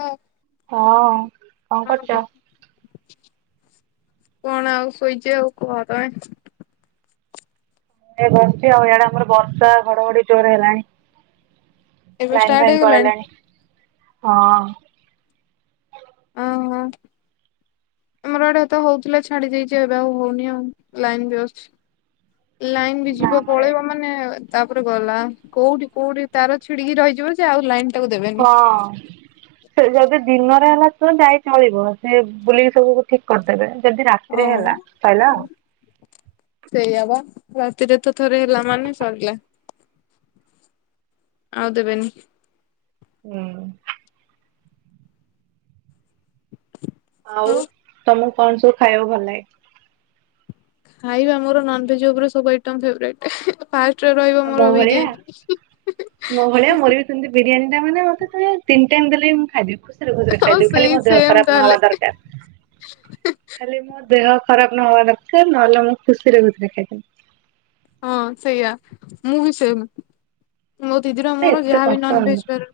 ହୁଁ! ହଁ କଣ କରୁଛ? କଣ ଆଉ ଶୋଇଛି ଆଉ କୁହ ତମେ ଏ ବସିଛି ଆଉ ଇଆଡେ ଆମର ବର୍ଷା ଘଡଘଡି ଜୋରେ ହେଲାଣି। ଏବେ ଲାଇନ୍ ଷ୍ଟାର୍ଟ ଫାଇନ୍ ହେଇଗଲାଣି? ପଳେଇଲାଣି ହଁ। ଓହୋ। ଆମର ଆଡେ ତ ହଉଥିଲା ଛାଡି ଯାଇଛି ଏବେ ଆଉ ହଉନି ଆଉ ଲାଇନ ବି ଅଛି। ଲାଇନ୍ ବି ନା ଯିବ ଆମର ଏ ପଳେଇବ ମାନେ ତାପରେ ଗଲା କୋଉଠି କୋଉଠି ତାର ଛିଡିକି ରହିଯିବ ଯେ ଆଉ ଲାଇନ୍ ହଁ। ସେ ଯଦି ଦିନରେ ହେଲା ତ ଯାଇ ଚଳିବ ସେ ବୁଲିକି ସବୁକୁ ଠିକ କରିଦେବେ। ଯଦି ରାତିରେ ହଁ। ହେଲା ସରିଲା ଆଉ ସେଇଆ ବା ରାତିରେ ତ ଥରେ ହେଲା ମାନେ ସରିଲା। ଆଉ ଦେବେନି ହୁଁ। [inaudible] ଆଉ ତମକୁ କଣ ସବୁ ଖାଇବ ଭଲ ଲାଗେ? ଖାଇବା ମୋର ନନଭେଜ୍ ଉପରେ ସବୁ ଆଇଟମ୍ ଫେବରଟ୍ ଏହେ ଫାଷ୍ଟରେ ରହିବ ଆଉ ମୋ ମୋର ଭଳିଆ ବିରିୟାନୀ ହୁ - ହୁ - ହୁ - ହୁ ସେମତି ବିରିୟାନୀ ଟା ମାନେ ମୋତେ ତମେ ତିିନି ଟାଇମ୍ ଦେଲେବି ଖାଇଦେବି ଖୁସି ଖୁସିରେ ଖୁସିରେ ହଁ ଖାଇଦେବୀ ସେଇ ଖାଲି ମୋ ଦେହ ସେମ ଖରାପ ତାହେଲେ ନହବା ଦରକାର। ଖାଲି ମୋ ଦେହ ଖରାପ ନହବା ଦରକାର, ନହେଲେ ମୁଁ ଖୁସିରେ ଖୁସିରେ ଖାଇଦେବି। ହଁ ସେଇଆା ମୁଁ ବି ସେମ୍ ମୋ ଦିଦିର ମାନେ ମୋର ଏତେ ଯାହାବି କଷ୍ଟ ନନଭେଜ ହଁ ବାର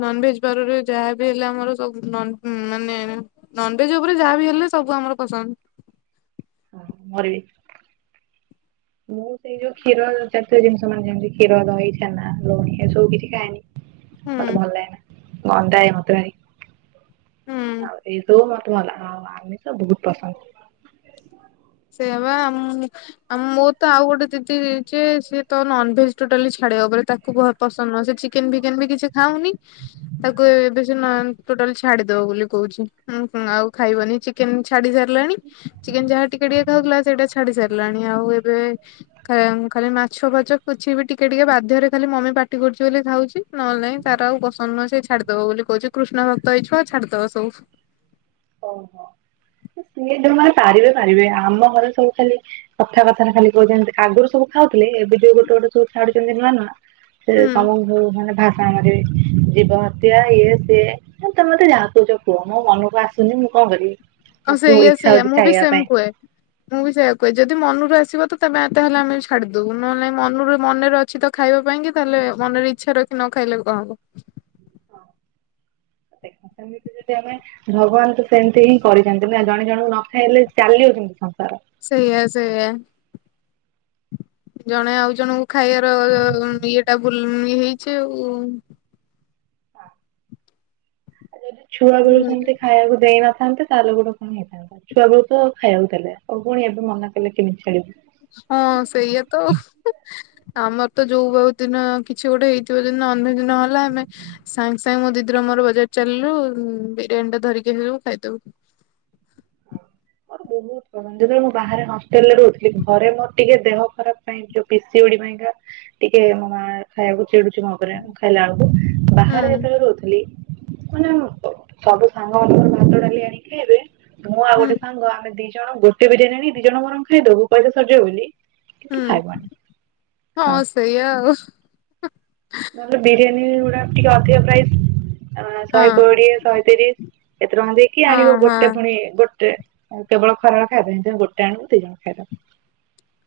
ନନଭେଜ ବାରରେ ଯାହାବି ହେଲେ ଆମର ସବୁ ନନ୍ ମାନେ ନନଭେଜ ଉପରେ ଯାହାବି ହେଲେ ସବୁ ଆମର ପସନ୍ଦ। ମୋର ବି ମୁଁ ସେଇ ଯୋଉ କ୍ଷୀର ଜାତୀୟ ଜିନିଷ ମାନେ ଯେମିତି କ୍ଷୀର ଦହି ଛେନା ଲହୁଣୀ ଏସବୁ କିଛି ଖାଏନି। ହୁଁ ମତେ ଭଲ ଲାଗେନା ଗନ୍ଧାଏ ମତେ ଭାରି ହୁଁ ଆଉ ଏଇସବୁ ମତ ମନା ଆଉ ଆମିଷ ବହୁତ ପସନ୍ଦ। ସେୟା ବା ଆମ୍ ଆ ମୋ ତ ଆଉ ଗୋଟେ ଦିଦି ଯେ ସେତ ନନଭେଜ ଟୋଟାଲି ଛାଡିବା ଉପରେ। ତାକୁ ପସନ୍ଦ ନୁହଁ ସେ ଚିକ୍ ଚିକେନ୍ ଫିକେନ୍ ବି କିଛି ଖାଉନି, ତାକୁ ଏବେ ସେ ମାନ୍ ଟୋଟାଲ ଛାଡିଦବ ବୋଲି କହୁଛି। ହୁଁ ହୁଁ ଆଉ ଖାଇବନି ଚିକେନ ଛାଡି ସାରିଲାଣି ଚିକେନ ଯାହା ଟିକେ ଟିକେ ଖାଉଥିଲା ସେଇଟା ଛାଡି ସାରିଲାଣି ଆଉ ଏବେ ଖ ଖାଲି ମାଛ ଫାଛ କିଛି ବି ଟିକେ ଟିକେ ବାଧ୍ୟରେ ଖାଲି ମମି ପାଟି କରୁଛି ବୋଲି ଖାଉଛି। ନହେଲେ ନାଇଁ ତାର ଆଉ ପସନ୍ଦ ନୁହଁ ସେ ଛାଡିଦବ ବୋଲି କହୁଛି କୃଷ୍ଣ ଭକ୍ତ ହେଇଯିବ ଆଉ ଛାଡିଦବ ସବୁ ଓହୋ ସିଏ ଯୋଉମାନେ ପାରିବେ ପାରିବେ ଆମ ଘରେ ସବୁ ଖାଲି କଥାବାର୍ତ୍ତାରେ ଖାଲି କହୁଛନ୍ତି, ଆଗରୁ ସବୁ ଖାଉଥିଲେ ଏବେ ଯୋଉ ଗୋଟେ ଗୋଟେ ସବୁ ଛାଡୁଛନ୍ତି ନୂଆ ନୁଆ ସେ ହୁଁ ତମ ଯଉ ମାନେ ଭା ଆମର ବି ଜୀବ ହତ୍ୟା ଇଏ ସିଏ ତମେ ମତେ ଯାହା କହୁଛ କୁହ ମୋ ମନକୁ ଆସ ଆସୁନି ମୁଁ କଣ କରିବି? ହଁ ମତେ ସେଇଆ ଇଚ୍ଛା ସେଇଆ ହଉଛି ମୁଁ ବି ଖାଇବା ସେମ୍ ପାଇଁ କୁହେ। ମୁଁ ବି ସେୟା କୁହେ ଯଦି ମନୁରୁ ଆସିବ ତ [unintelligible] ଆମେ ବି ଛାଡିଦବୁ ନହେଲେ ନାଇ ମନ ରୁ ମନରେ ଅଛି ତ ଖାଇବା ପାଇଁ କି ତାହେଲେ ମନରେ ଇଚ୍ଛା ରଖି ନ ଖାଇଲେ ବି କଣ ହବ। [inaudible] ଦେଖ ସେମତି ଯଦି ଆମେ ଭଗବାନ୍ ତ ସେମିତି ହିଁ କରିଚନ୍ତି ନା ଜଣେ ଜଣଙ୍କୁ ନ ଖାଇଲେ ଚାଲିବ କେମିତି ସଂସାର। ସେଇଆ -ସେଇଆ। ଜଣେ ଆଉ ଜଣଙ୍କୁ ଖାଇବାର ଇଏଟା ବୁଲ୍- ଇଏ ହେଇଚି ଆଉ। ଆଉ ଯଦି ଛୁଆ ବେଳୁ ସେମିତି ଖାଇବାକୁ ଦେଇନ ଥାନ୍ତେ ତାହେଲେ ଗୋଟ କଣ ହେଇଥାନ୍ତା ଛୁଆ ବେଳୁ ତ ଖାଇବାକୁ ଦେଲେ ଆଉ ପୁଣି ଏବେ ମନା କଲେ କେମିତି ଛାଡ଼ିବୁ। ହଁ ସେଇଆ ତ ଆଉ ଉ-ହୁଁ। ଆମର ତ ଯଉ ଦିନ କିଛି ଗୋଟେ ହେଇଥିବ ଯଦି ନନଭେଜ୍ ନ ହେଲା ଆମେ ସାଙ୍ଗେ ସାଙ୍ଗେ ମୋ ଦିଦିର ମୋର ବଜାର ଚାଲିଲୁ ବିରିୟାନୀ ଟେ ଧରିକି ଆସିଲୁ ଖାଇଦବୁ। [inaudible] [unintelligible] ମୁଁ ବାହାରେ ହଷ୍ଟେଲ୍ ରେ ରହୁଥିଲି ଘରେ ମୋର ଟିକେ ଦେହ ଖରାପ୍ ପାଇଁ ଯଉ ପିସି ଉଡି ପାଇଁକା ଟିକେ ମୋ ମା ଖାଇବାକୁ ଚିଡୁଚି ମୋ ଉପରେ ଖାଇଲା ବେଳକୁ ବାହାରେ ହୁଁ ଯେତେବେଳେ ରହୁଥିଲି ମାନେ ଅ-ସବୁ ସାଙ୍ଗ ମାନେ ଭାତ ଡାଲି ଆଣିକି ଖାଇବେ ମୁଁ ଆଉ ହୁଁ ଗୋଟେ ସାଙ୍ଗ ଆମେ ଦି ଜଣ ଗୋଟେ ବିରିୟାନୀ ଆଣିକି ଦି ଜଣ ବରଂ ଖାଇଦବୁ ପଇସା ସରିଯିବ ବୋଲି କିନ୍ତୁ ହୁଁ- ଖାଇବନି ହଁ ସେଇଆ ଆଉ। ନହେଲେ ବିରିୟାନୀ ଗୁଡା ଟିକେ ଅଧିକ ପ୍ରାଇସ୍ ଆ-ଶହେ ଆଉ କୋଡିଏ ଶହେ ତିରିଶ୍ ଏତେ ଟଙ୍କା ଦେଇକି ହଁ ଆଣିବ ହଁ ଗୋଟେ ହଁ। ପୁଣି ଗୋଟ୍ ଟେ କେବଳ ଖରା ବେଳେ ଖାଇବା ପାଇଁ ତେଣୁ ଗୋଟେ ଆଣୁ ଦି ଜଣ ଖାଇଦଉ।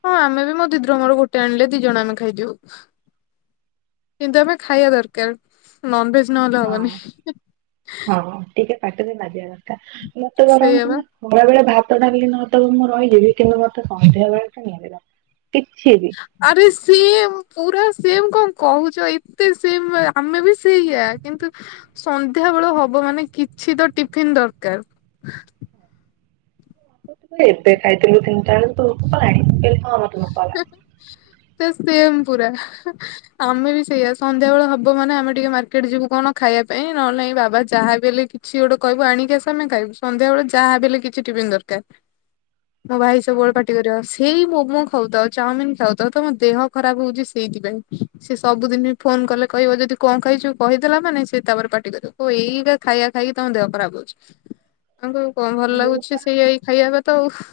ହଁ ଆମେ ବି ମୋ ଦିଦି ର ମୋର ଗୋଟେ ଆଣିଲେ ଦି ଜଣ ଆମେ ଖାଇଦଉ। କିନ୍ତୁ ଏବେ ଖାଇବା ଦରକାର୍ ନନ୍ ଭେଜ୍ ନହେଲେ ହଁ ହବନି। ହଁ ଟିକେ ପାଟିରେ ବାଜିବା ଦରକାର୍ ମତେ ବରଂ ସେଇଆ ବା। ତୁମେ ଖରାବେଳେ ଭାତ ଡାଲିି ନ ଦବ ମୁଁ ରହିଯିବି କିନ୍ତୁ ମତେ ସନ୍ଧ୍ୟା ବେଳଟା ନିହାତି ଦରକାର୍। କିଛି ବି। ଆରେ ସେମ୍ ପୁରା ସେମ୍ କଣ କହୁଚ ଏତେ ସେମ୍ ଆମେ ବି ସେଇଆ। କିନ୍ତୁ ସନ୍ଧ୍ୟା ବେଳ ହବ ମାନେ କିଛି ତ ଟିଫିନ୍ ଦରକାର୍। ତୁ ଏବେ ଖାଇଥିଲୁ ତିନଟା ବେଳକୁ ତତେ ଭୋକ ହେଲାଣି କହିଲି ହଁ ମତେ ଭୋକ କଲାଣି। ସେ ସେମ୍ ପୁରା। ଆମେ ବି ସେଇଆ ସନ୍ଧ୍ୟାବେଳ ହବ ମାନେ ଆମେ ଟିକେ ମାର୍କେଟ ଯିବୁ କଣ ଖାଇବା ପାଇଁ ନହେଲେ ନାଇଁ ବାବା ଯାହାବି ହେଲେ କିଛି ଗୋଟେ କହିବୁ ଆଣିକି ଆସ ଆମେ ଖାଇବୁ ସନ୍ଧ୍ୟାବେେଳେ ଯାହାବି ହେଲେ କିଛି ଟିଫିନ୍ ଦରକାର୍। ମ ଭାଇ ସବୁବେଳେ ପାଟି କରିବ ସେଇ ମୋମୋ ଖାଉଥାଅ ଚାଉମିିନ୍ ଖାଉଥାଅ ତମ ଦେହ ଖରାପ୍ ହଉଚି ସେଇଥିପାଇଁ ସେ ସବୁଦିନି ଫୋନ୍ କଲେ କହିବ ଯଦି କଣ ଖାଇଚୁ କହିଦେଲା ମାନେ ସେ ତାପରେ ପାଟି କରିିବ ଏଇରା ଖାଇବା ଖାଇକି ତମ ଦେହ ଖରାପ ହଉଚି। ଆମକୁ କଣ ଭଲ୍ ମୁଁ କହିଲି ହଁ ମତେ ଭୋକ କଲାଣି। ମୁଁ ପା ଲାଗୁଚି ସେଇ ଏଇ ଖାଇବାକୁ ତ ଆଉ।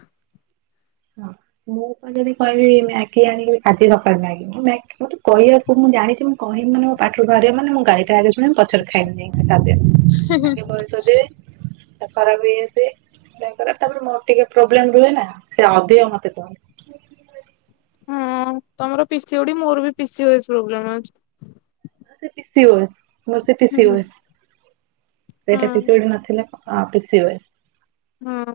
ହଁ ମୋ ପାଇଁ ଯଦି କହିବି ମ୍ୟାଗି ଆଣିବ ଆଜି ସକାଳେ ମ୍ୟାଗି ମୁଁ ମ୍ୟାଗି -ମତେ କହିବାକୁ ମୁଁ ଜାଣିଚି ମୁଁ କହିବି ମାନେ ମୋ ପାଟିରୁ ବାହାରିବ ମାନେ ମୁଁ ଗାଳିଟା ଆଗେ ଶୁଣିିବି ପ ଛ ରେ ଖାଇବି ଯାଇଁ [unintelligible] ହିଁ। ଆଗେ ବହେ ସୋଦିବେ [unintelligible] ତାପରେ -ତାପରେ ମୋର ଟିକେ ପ୍ରୋବ୍ଲେମ ରୁହେ ନା। ସେ ଅଧିକ ମତେ କୁହନ୍ତି। ହଁ ତମର ପିସି ଉଡି ମୋର ବି ପିସି ଓସି ପ୍ରୋବ୍ଲେମ୍ ଅଛି। [unintelligible] ପିସିଓଏସ୍ ମୋର ସେ ହୁଁ ପିଶିଓଏସ୍। ସେଇଟା ହଁ ପିସି ଓଡ଼ି ନଥିଲା ଆ- ପିସିଓଏସ୍। ହଁ।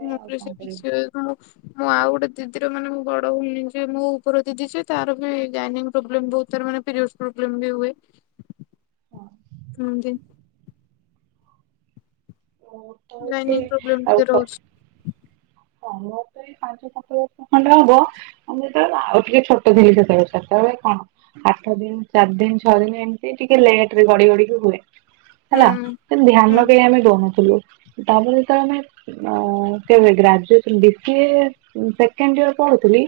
[unintelligible] ଆଉ ମୁଁ କଣ କରିବି ଆଉ ଗୋଟେ ଦିଦିର ମାନେ ମୁ ବଡ ଭଉଣୀ ଯିଏ ମୋ ଉପର ଦିଦି ସିଏ ତାର ବି ଗାଇନିକ୍ ପ୍ରୋବ୍ଲେମ୍ ବହୁତ୍ ମାନେ ତାର ମାନେ ପିରିୟଡ଼ସ୍ ପ୍ରୋବ୍ଲେମ୍ ବି ହୁଏ ହଁ ହେନ୍ତି। ଲାଇନିଂ ପ୍ରୋବ୍ଲେମ ଟିକେ [unintelligible] ରହୁଛି ତମର ତ ଏଇ ପାଞ୍ଚ ସାତ ବର୍ଷ ଖଣ୍ଡେ ହବ ଆ ମୋର୍ ଆଉ ଟିକେ ଛୋଟ ଥିଲି ସେତେବେଳେ ସେତେବେଳେ କଣ ଆଠ ଦିନ ଚାରି ଦିନ ଛଅ ଦିନ ଏମିତି ଟିକେ ଲେଟ ରେ ଗଡି ଗଡିିକି ହୁଏ। ହେଲା ହୁଁ ହୁଁ ଧ୍ୟାନ ବି ଆମେ ଦଉନଥିଲୁ। ତାପରେ ତ ଯେତେବେଳେ ଆମେ କେବେ ଗ୍ରା [unintelligible] ସେକେଣ୍ଡ ଇୟର ପଢୁଥିଲି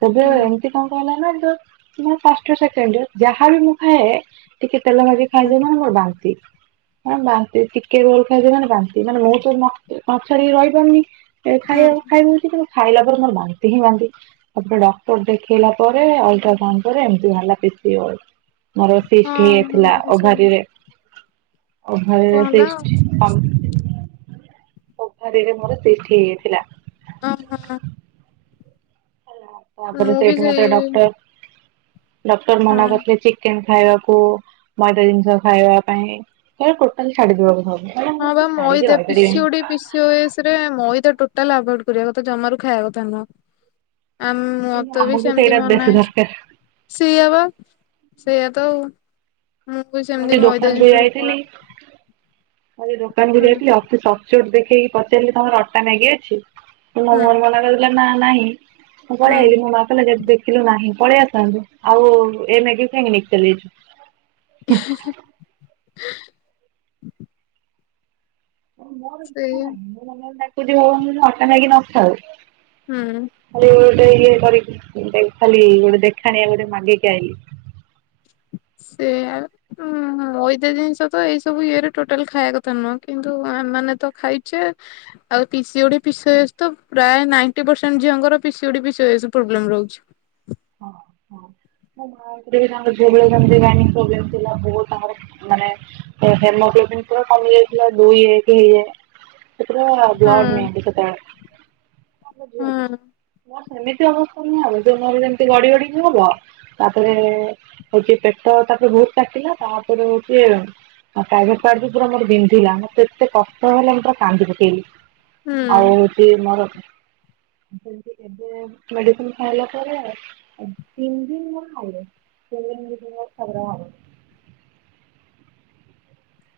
ସେବେ ହୁଁ ଏମତି [unintelligible] ମୋ ପାଷ୍ଟ ସେକେଣ୍ଡ ଇୟର ଯାହାବି ମୁଁ ଖାଏ ଟିକେ ତେଲ ଭାଜି ହୁଁ ଖାଇଦେବୀ ମାନେ ମୋର ବାନ୍ତି। ମ ବାନ୍ତି ଟିକେ ରୋଲ୍ ଖାଇଦବ ମାନେ ବାନ୍ତି ମାନେ ମୁଁ ତ ନ ଛାଡିକି ରହିପାରୁନି। ଖାଇବା ହୁଁ। ଖାଇଦଉଛି କିନ୍ତୁ ଖାଇଲା ପରେ ମୋର ବାନ୍ତି ହିଁ ବାନ୍ତି। ତାପରେ ଡକ୍ଟର ଦେଖେଇଲା ପରେ ଅଲଟ୍ରାସାଉଣ୍ଡ ପରେ ଏମିତି ଭାରିଲା ପିସିଓ ମୋର ସିଷ୍ଟ ହଁ ହେଇଯାଇଥିଲା ମୋର ବି ସେଇ ଓଭାରିରେ। କଣ ଅନ୍ଧାରରେ ହେଲା ଟେଷ୍ଟ୍ [unintelligible] ଅନ୍ଧାରରେ ମୋର ଟେଷ୍ଟ୍ [unintelligible] ଥିଲା। ହ ହଁ ତାପରେ ମୁଁ ବି ସେଇଠି ମତେ ସେଇ ଡକ୍ଟର ଡକ୍ଟର ହଁ ମନା କରିଥିଲେ ଚିକେନ ଖାଇବାକୁ। ମଇଦା ଜିନିଷ ଖାଇବା ପାଇଁ ଟୋଟାଲି ଛାଡିଦବାକୁ ସବୁ ମାନେ ମୁଁ ହଁ ତ ବା ଛାଡିକି ମଇଦା ରହିପାରିବିନି ପିସିଓଡି ପି ପିଷଓଏଷ ରେ ମଇଦା ଟୋଟାଲ ଆଭେଡ କରିବା କଥା ଜମାରୁ ଖାଇବା କଥା ନୁହଁ। ଆଉ କିନ୍ତୁ ମତେ ବି ଆମକୁ ସେମିତି ସେଇଟା ମନା ବେଶୀ ହେଇଛି। ଦରକାର। ସେଇଆ ବା ସେଇଆ ତ ଆଉ ମୁଁ ବି ସେମତି ମଇଦା ଜିନିଷ ସବ ପ। ଆ ଦୋକାନକୁୁ ହୁଁ ଯାଇଥିଲି ଅତି ସଚୋଟ ଦେଖେଇକି ପଚାରି ତମର ଅଟା ମାଗି ଅଛି। ମ ହୁଁ ମୋର ମନା କରିଥିଲା ନା ନାହିଁ ମୁଁ ହୁଁ ପଳଆଇଲି ମୋ ମା କହିଲା ଦେଖ ଦେଖିଲୁ ନାହିଁ ପଳେଇ ଆସନ୍ତୁ ଆଉ ଏ ମେଗି କାହିଁକି ନେଇିକ ଚାଲିଛୁ। ମୋର ଇଛା ସେଇଆ ନାହିଁ ମୁଁ ମନେ ମନେ ଡାକୁଚି ହଉ ଅଟା ମାଗି ନଥାଉ। ହୁଁ। ଖାଲି ଗୋଟେ ଇଏ କରିକି ଖାଲି ଗୋଟେ ଦେଖାଣିଆ ଗୋଟେ ମାଗିକି ଆଇିଲି। ସେ ଆଉ। ହୁଁ ମଇଦା ଜିନିଷ ତ ଏଇ ସବୁ ଇଏରେ ଟୋଟାଲ ଖାଇବା କଥା ନୁହଁ କିନ୍ତୁ ଏମାନେ ତ ଖାଇଛେ ଆଉ ପିସିଓଡି ଉ ପିସିଓଶ ତ ପ୍ରାଇ ନାଇଣ୍ଟି ପରସଣ୍ଟ ଝିଅଙ୍କର ପିସିଓଡି ପିସିଓଶ ପ୍ରୋବ୍ଲ ରହୁଛି। ହଁ ହଁ। ମୋ ମାଙ୍କର ବି ତାଙ୍କ ଝିଅବେଳେ ସେମିତି ଗାଇନିକ ପ୍ରୋବ୍ଲେମ ଥିଲା ବ ତାଙ୍କର ମାନେ ତ ହେମୋଗ୍ଲୋବିନ୍ ପୁରା କମି ଯାଇଥିଲା ଦୁଇ ଏକ ସେତଟା ବ୍ଲଢ ହୁଁ ନିଅନ୍ତି ସେତେବେଳେ। ଝିଅ ଟା ହଁ। ମୋର ସେମିତି ଅବସ୍ଥା ନିଁ ଦୁନିଆରେ ଯେମତି ଗଡି ଗଡିିକି ହବ। ତାପରେ ହଉଛି ପେଟ ତାପରେ ବହୁତ କାଟିଲା ତାପରେ ହଉଛି ଆଉ ପ୍ରାଇଭେଟ ପାଟ ବି [unintelligible] ମୋର ବିନ୍ଧିଲା ମତେ ଏତେ କଷ୍ଟ ହେଲା ମୁଁ ପୁରା କାନ୍ଦି ପକେଇଲି। ହୁଁ। ଆଉ। ମୋର ଏବେ ଏବେ ମେଡିସିନ ଖାଇଲା ପରେ ଆଉ ତିନ ଦିନ ମୁଁ ଖାଇଲେ ତିନ ଦିନ ଖବର ହବ।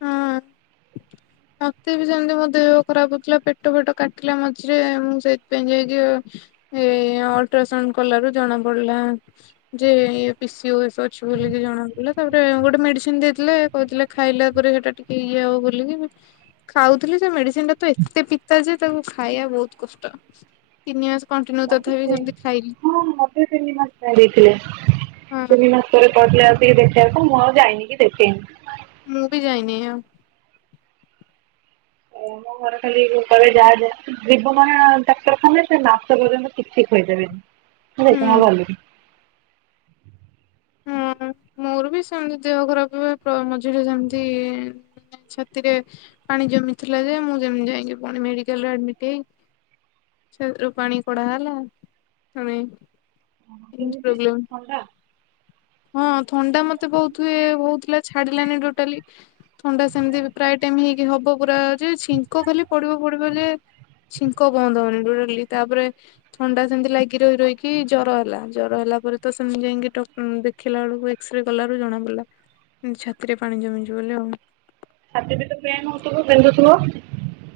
ହଁ। ମତେ ବି ସେମିତି ମୋ ଦେହ ଖରାପ ହଉଥିଲା ପେଟ ଫେଟ କାଟିଲା ମଝିରେ ମୁଁ ସେଇଥିପାଇଁ ଯାଇକି ଆଉ। ଏ ଅଲଟ୍ରାସାଉଣ୍ଡ କଲାରୁୁ ଜଣା ପଡିଲା ଯେ ପିସିଓଏଷ। ଅଛି ବୋଲିକି ଜଣାପଇଲା ତାପରେ ଗୋଟେ ମେଡିସିନ ଦେଇଥିଲେ କହୁଥିଲେ ଖାଇଲେ ରେ ସେଟା ଟିକେ ଇଏ ହବ ବ ବୋଲିକ। ଖାଉଥିଲି ସେ ମେଡିସିନ ଟା ତ ଏତେ ପିତା ଯେ ତାକୁ ଖାଇବା ବହୁତ କଷ୍ଟ। ତିନି ମାସ କଣ୍ଟିନ୍ୟୁ ମତେ ତଥାପି ସେ ସେମିତି ଖାଇଲି। ହଁ ମତେ ତିନି ମାସ ଦେଇଦେଇଥିଲେ ହଁ ତିନି ମାସ ସେ କହିଲେ ଆସିକି ଦେଖେଇବାକୁ ମୁଁ ଆଉ ଯାଇନି କି ଦେଖେଇନି। ମୁଁ ବି ଯାଇନି ଆଉ। ଓ ମୋ ଘରେ ଖାଲି କ ଯାହା ଯା ଜୀବ ମାନ ଡାକ୍ତରଖାନେ ସେ ମାସ ପର୍ଯ୍ୟନ୍ତ କିଛି ଖୋଇଦେବେନି ଝାଇଣ ହୁଁ ଭଲୁ। ହଁ ମୋର ବି ସେମତି ଦେହ ଖରାପ ହୁଏ ମଝିରେ ସେମତି ଛାତିରେ ପାଣି ଜମିଥିଲା ଯେ ମୁଁ ଯେମତି ଯାଇକି ପୁଣି ମେଡିକାଲରେ ଆଡ୍ମିଟ ହେଇ ଛ ରୂ ପାଣି କୋଡା ହେଲା ଶୁଣେ। ହଁ କେମିତି ଥଣ୍ଡା। ହଁ ଥଣ୍ଡା ମତେ ବହୁତ ହୁଏ ହଉଥିଲା ଛାଡିଲାନି ଟୋଟାଲି ଥଣ୍ଡା ସେମିତି ପ୍ରାୟ ଟାଇମ ହେଇକି ହବ ପୁରା ଯେ ଛିଙ୍କ ଖାଲି ପଡିବ ପଡିବ ଯେ ଛିଙ୍କ ବନ୍ଦ ହଉନି ଡଡଲି ତାପରେ ଥଣ୍ଡା ସେମିତି ଲାଗି ରହି ରହିକି ଜ୍ୱର ହେଲା ଜର ହେଲା ପରେ ତ ସେମିତି ଯାଇକି ଟ ଉଁ ଦେଖିଲା ବେଳକୁ ଏକ୍ସରେ କଲାରୁ ଜଣା ପଡିଲା ଛାତିରେ ପାଣି ଜମିଛି ବୋଲି ହଉ। ଛାତି ବି ତ ପେ ନ ହଉଥିବ ପେନ୍ଧୁଥିବ।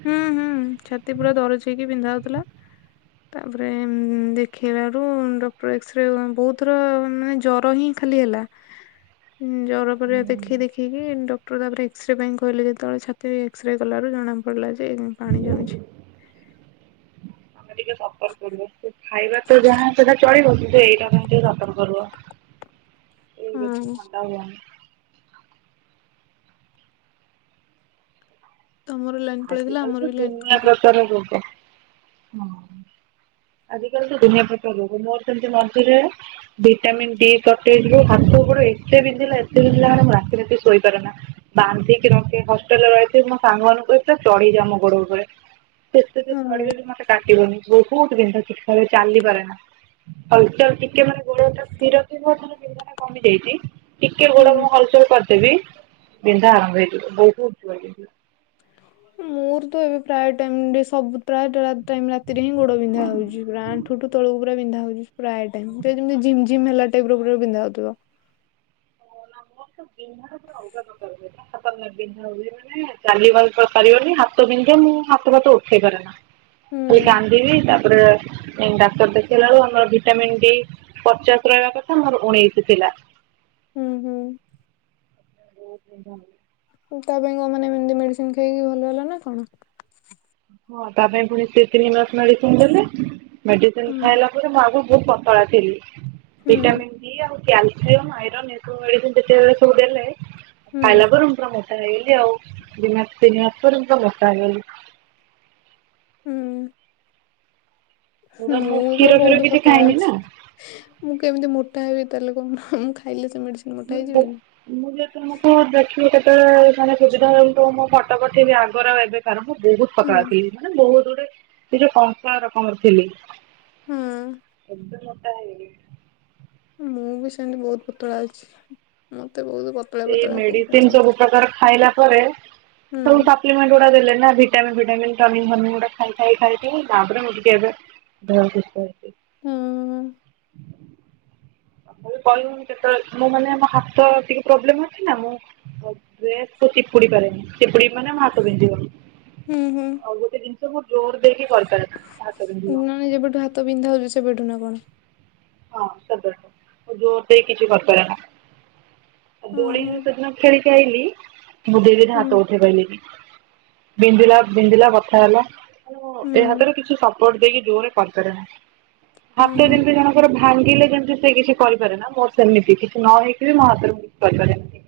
ହୁଁ ହୁଁ ଛାତି ପୁରା ଦରଜ ହେଇକି ପିନ୍ଧା ହଉଥିଲା। ତାପରେ ଦେଖେଇଲାରୁ ଡକ୍ଟର ଏକ୍ସରେ ବହୁତଥର ମାନେ ଜର ହିଁ ଖାଲି ହେଲା। ହଁ ଜର ପରିବା ଦେଖେଇ ଦେଖିକି ଡକ୍ଟର ତାପରେ ଏକ୍ସରେ ପାଇଁ କହିଲେ ଯେତେବେଳେ ଛା ତି ଏକ୍ସରେ କଲାରୁ ଜଣା ପଡିଲା ଯେ ପାଣି ଜମିଛି। [unintelligible] ଖାଇବା ତ ଯାହା ସେଇଟା ଚଳିବ କିନ୍ତୁ ଏଇଟା କେମତି ଯତନ କରିବ। ଏ ର ହୁଁ। ଥଣ୍ଡା ହୁଆ। ତମର ଲାଗ ଆଜି କାଲି ତ ଦୁନିଆ ପ୍ରକାର ରୋଗ। ଆଜିକାଲି ତ ଦୁନିଆ ପ୍ରକାର ରୋଗ ମୋର୍ ସେମିତି ମଝିରେ ଭିଟାମିନ୍ ଡି ସଟେଜ୍ ରୁ ହାତ ଉପରୁ ଏତେ ବିନ୍ଧିଲା ଏତେ ବିନ୍ଧିଲା ମାନେ ରାତିନୀତି ଶୋଇପାରେ ନା। ବାନ୍ଧିକି ରଖେ ହଷ୍ଟେଲ ରେ ରହିଥି ମୋ ସାଙ୍ଗମାନଙ୍କୁ ଚଢିଜା ମୁ ଗୋଡ ଉପରେ ସେତେ ହୁଁ ଚଢଗଲେ ମତେ କାଟିବନି ବହୁତ୍ ବିିନ୍ଧା ଛିଟ୍ କା ଖରେ ଚାଲି ବରେ ନା। ହଲ୍ ଚଲ୍ ଟିକେ ମାନେ ଗୋଡତ ସ୍ଥିର ଥିବ ବିନ୍ଧା ଟା କମି ଯାଇଛି। ଟିକେ ଗୋଡ ହୁଁ। ମୁଁ ହଲସଲ କରିଦେବି ବିନ୍ଧା ଆରମ୍ଭ ହେଇଯିବ ବହୁତ ଉ। ମୋର ତ ଏବେ ପ୍ରାୟ ଟାଇମ ଟ ସବୁ ପ୍ରାୟ ଟାଇ ରାତିରେ ହିଁ ଗୋଡ ବିନ୍ଧା ହଉଛିା ଠୁ ଟୁ ତଳ ପୁରା ବିନ୍ଧା ହଉ ପ୍ରାୟ ଟାଇମ୍ ଯେମିତି ଜିମ୍ ଜିମ୍ ହେ ଟାଇପ୍ର ପୁରା ବିିନ୍ଧା ହଉଥିବ। [unintelligible] ଚାଲିବା ପାରିବନି ହାତ ବିନ୍ଧେ ମୁଁ ହାତ ଭାତ ଉଠେଇ ପାରେ ନା। ସେ ହୁଁ କାନ୍ଦିବି ତାପରେ ଡାକ୍ତର ଦେଖେଇଲାରୁ ଆମର ଭିଟାମିନ୍ ଡି ପଚାଶ ରହିବା କଥା ମୋର ଉଣେଇଶି ଥିଲା। ହୁଁ ହୁଁ। [unintelligible] ତା ପାଇଁ କ ମ ଏମିତି ମେଡିସିନ ଖାଇକି ଭଲ ହେଲା ନା କଣ? ହଁ ତା ପାଇଁ ପୁଣି ସେ ତିନି ମାସ ମେଡିସିନ ଦେଲେ ମେଡିସିନ ହୁଁ ଖାଇଲା ମୁ ଆଗରୁ ବହୁତ ପତଳା ଥିଲି ହୁଁ ଭିଟାମିନ ଡି ଆଉ କ୍ୟାଲସିୟମ ଆଇରନ୍ ଏ ସବୁ ମେଡିସିନ ସେତେବେଳେ ସବୁ ଦେଲେ ହୁଁ ଖାଇଲା ପରେ ମୁଁ ପୁରା ମୋଟା ହେଇଲି ଆଉ ଦିନ ମାସ ତିନି ମାସ ପରେ ମୁଁ ପୁରା ମୋଟା ହେଲି। ହୁଁ। ସେଗୁଡା ମୁଁ ତ କ୍ଷୀର ଫିର ବହୁତ କିଛି ପତଳା ଖାଇନି ଅଛି। ନା ମୁଁ କେମିତି ମୋଟା ହେବି ତାହେଲେ କଣ ମୁଁ ଖାଇଲେ ସେ ମେଡିସି [unintelligible] ମୁ କେତେବେଳେ ମାନେ ସୁବିଧା ହଉ ମୁଁ ଫଟୋ ପଠେଇବି ଆଗରୁ ଆଉ ଏବେ କାର ମୁଁ ବହୁତ ହୁଁ ପତଳା ଥିଲି। ମାନେ ବହୁତ ଗୁଡେ ସେ ଯୋଉ କଂସ ରକମର ଥିଲି। ହୁଁ [unintelligible] ମୁଁ ବି ସେମ୍ତି ବୋହୁତ୍ ପତଳା ଅଛି ମତେ ବୋହୁତ୍ ପ ଏ ମେଡିସିନ୍ ସବୁ ପ୍ରକାର ଖାଇଲା ପରେ ହୁଁ ସବୁ ତ [unintelligible] ଦେଲେ ନା ଭିଟାମିନ୍ ଫିଟାମିନ୍ ଟନିଙ୍କ୍ ଫନିଙ୍କ୍ ଖାଇ ଖାଇି କା ତାପରେ ମୁଁ ଟିକେ ଏବେ [unintelligible] ହୁଁ। କହିଲୁ କେତେବେଳେ ମୁଁ ମାନେ ମୋ ହାତ ଟିକେ ପ୍ରୋବ୍ଲେମ ଅଛି ନା ମୁଁ ଡ୍ରେସ୍ କୁ ଚିପୁଡ଼ି ପାରେନି ଚିପୁଡିମି ମାନେ ମୋଁ ହାତ ବିନ୍ଧିବ। ହୁଁ ହୁଁ। ଆଉ ଗୋଟେ ଜିନିଷ ଜୋର୍ ଦେଇକି କରିପାର୍ ନାଁ ଯେବେଠୁ ହାତ ପିନ୍ଧା ହଉଚି ସେବେଠୁ ନା କଣ। ହଁ ସେବେଠୁ ମୁଁ ଜୋର୍ ଦେଇ କିଛି କରିପାରେନା। ହୁଁ ଦୋଳି ହୁଁ ସେଦିନ ଖେଳିକି ଆଇଲି ମୁଦେ ହେଇଯାଇଚି ହୁଁ ହାତ ଉଠେ ପାଇଲିନି। ବିନ୍ଧିଲା ବିନ୍ଧିଲା ବଥା ହେଲା ହୁଁ ଏ ହାତରୁ କିଛି ସବ ସପଟ ଦେଇକି ଜୋରରେ କରଦେଲା ହଁ ମତେ ହଁ ଯେମତି ବି ଯଣ ର ଭାଙ୍ଗିଲେ ଯେମିତି ସେ କିଛି କରିପାରେ ନା ମୋର ସେମିତି କିଛି ନ ହେଇକି ବି ମୋ ହାତରେ ମିସ୍ କରିପାରେନା।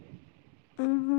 ଉଁ ହୁଁ।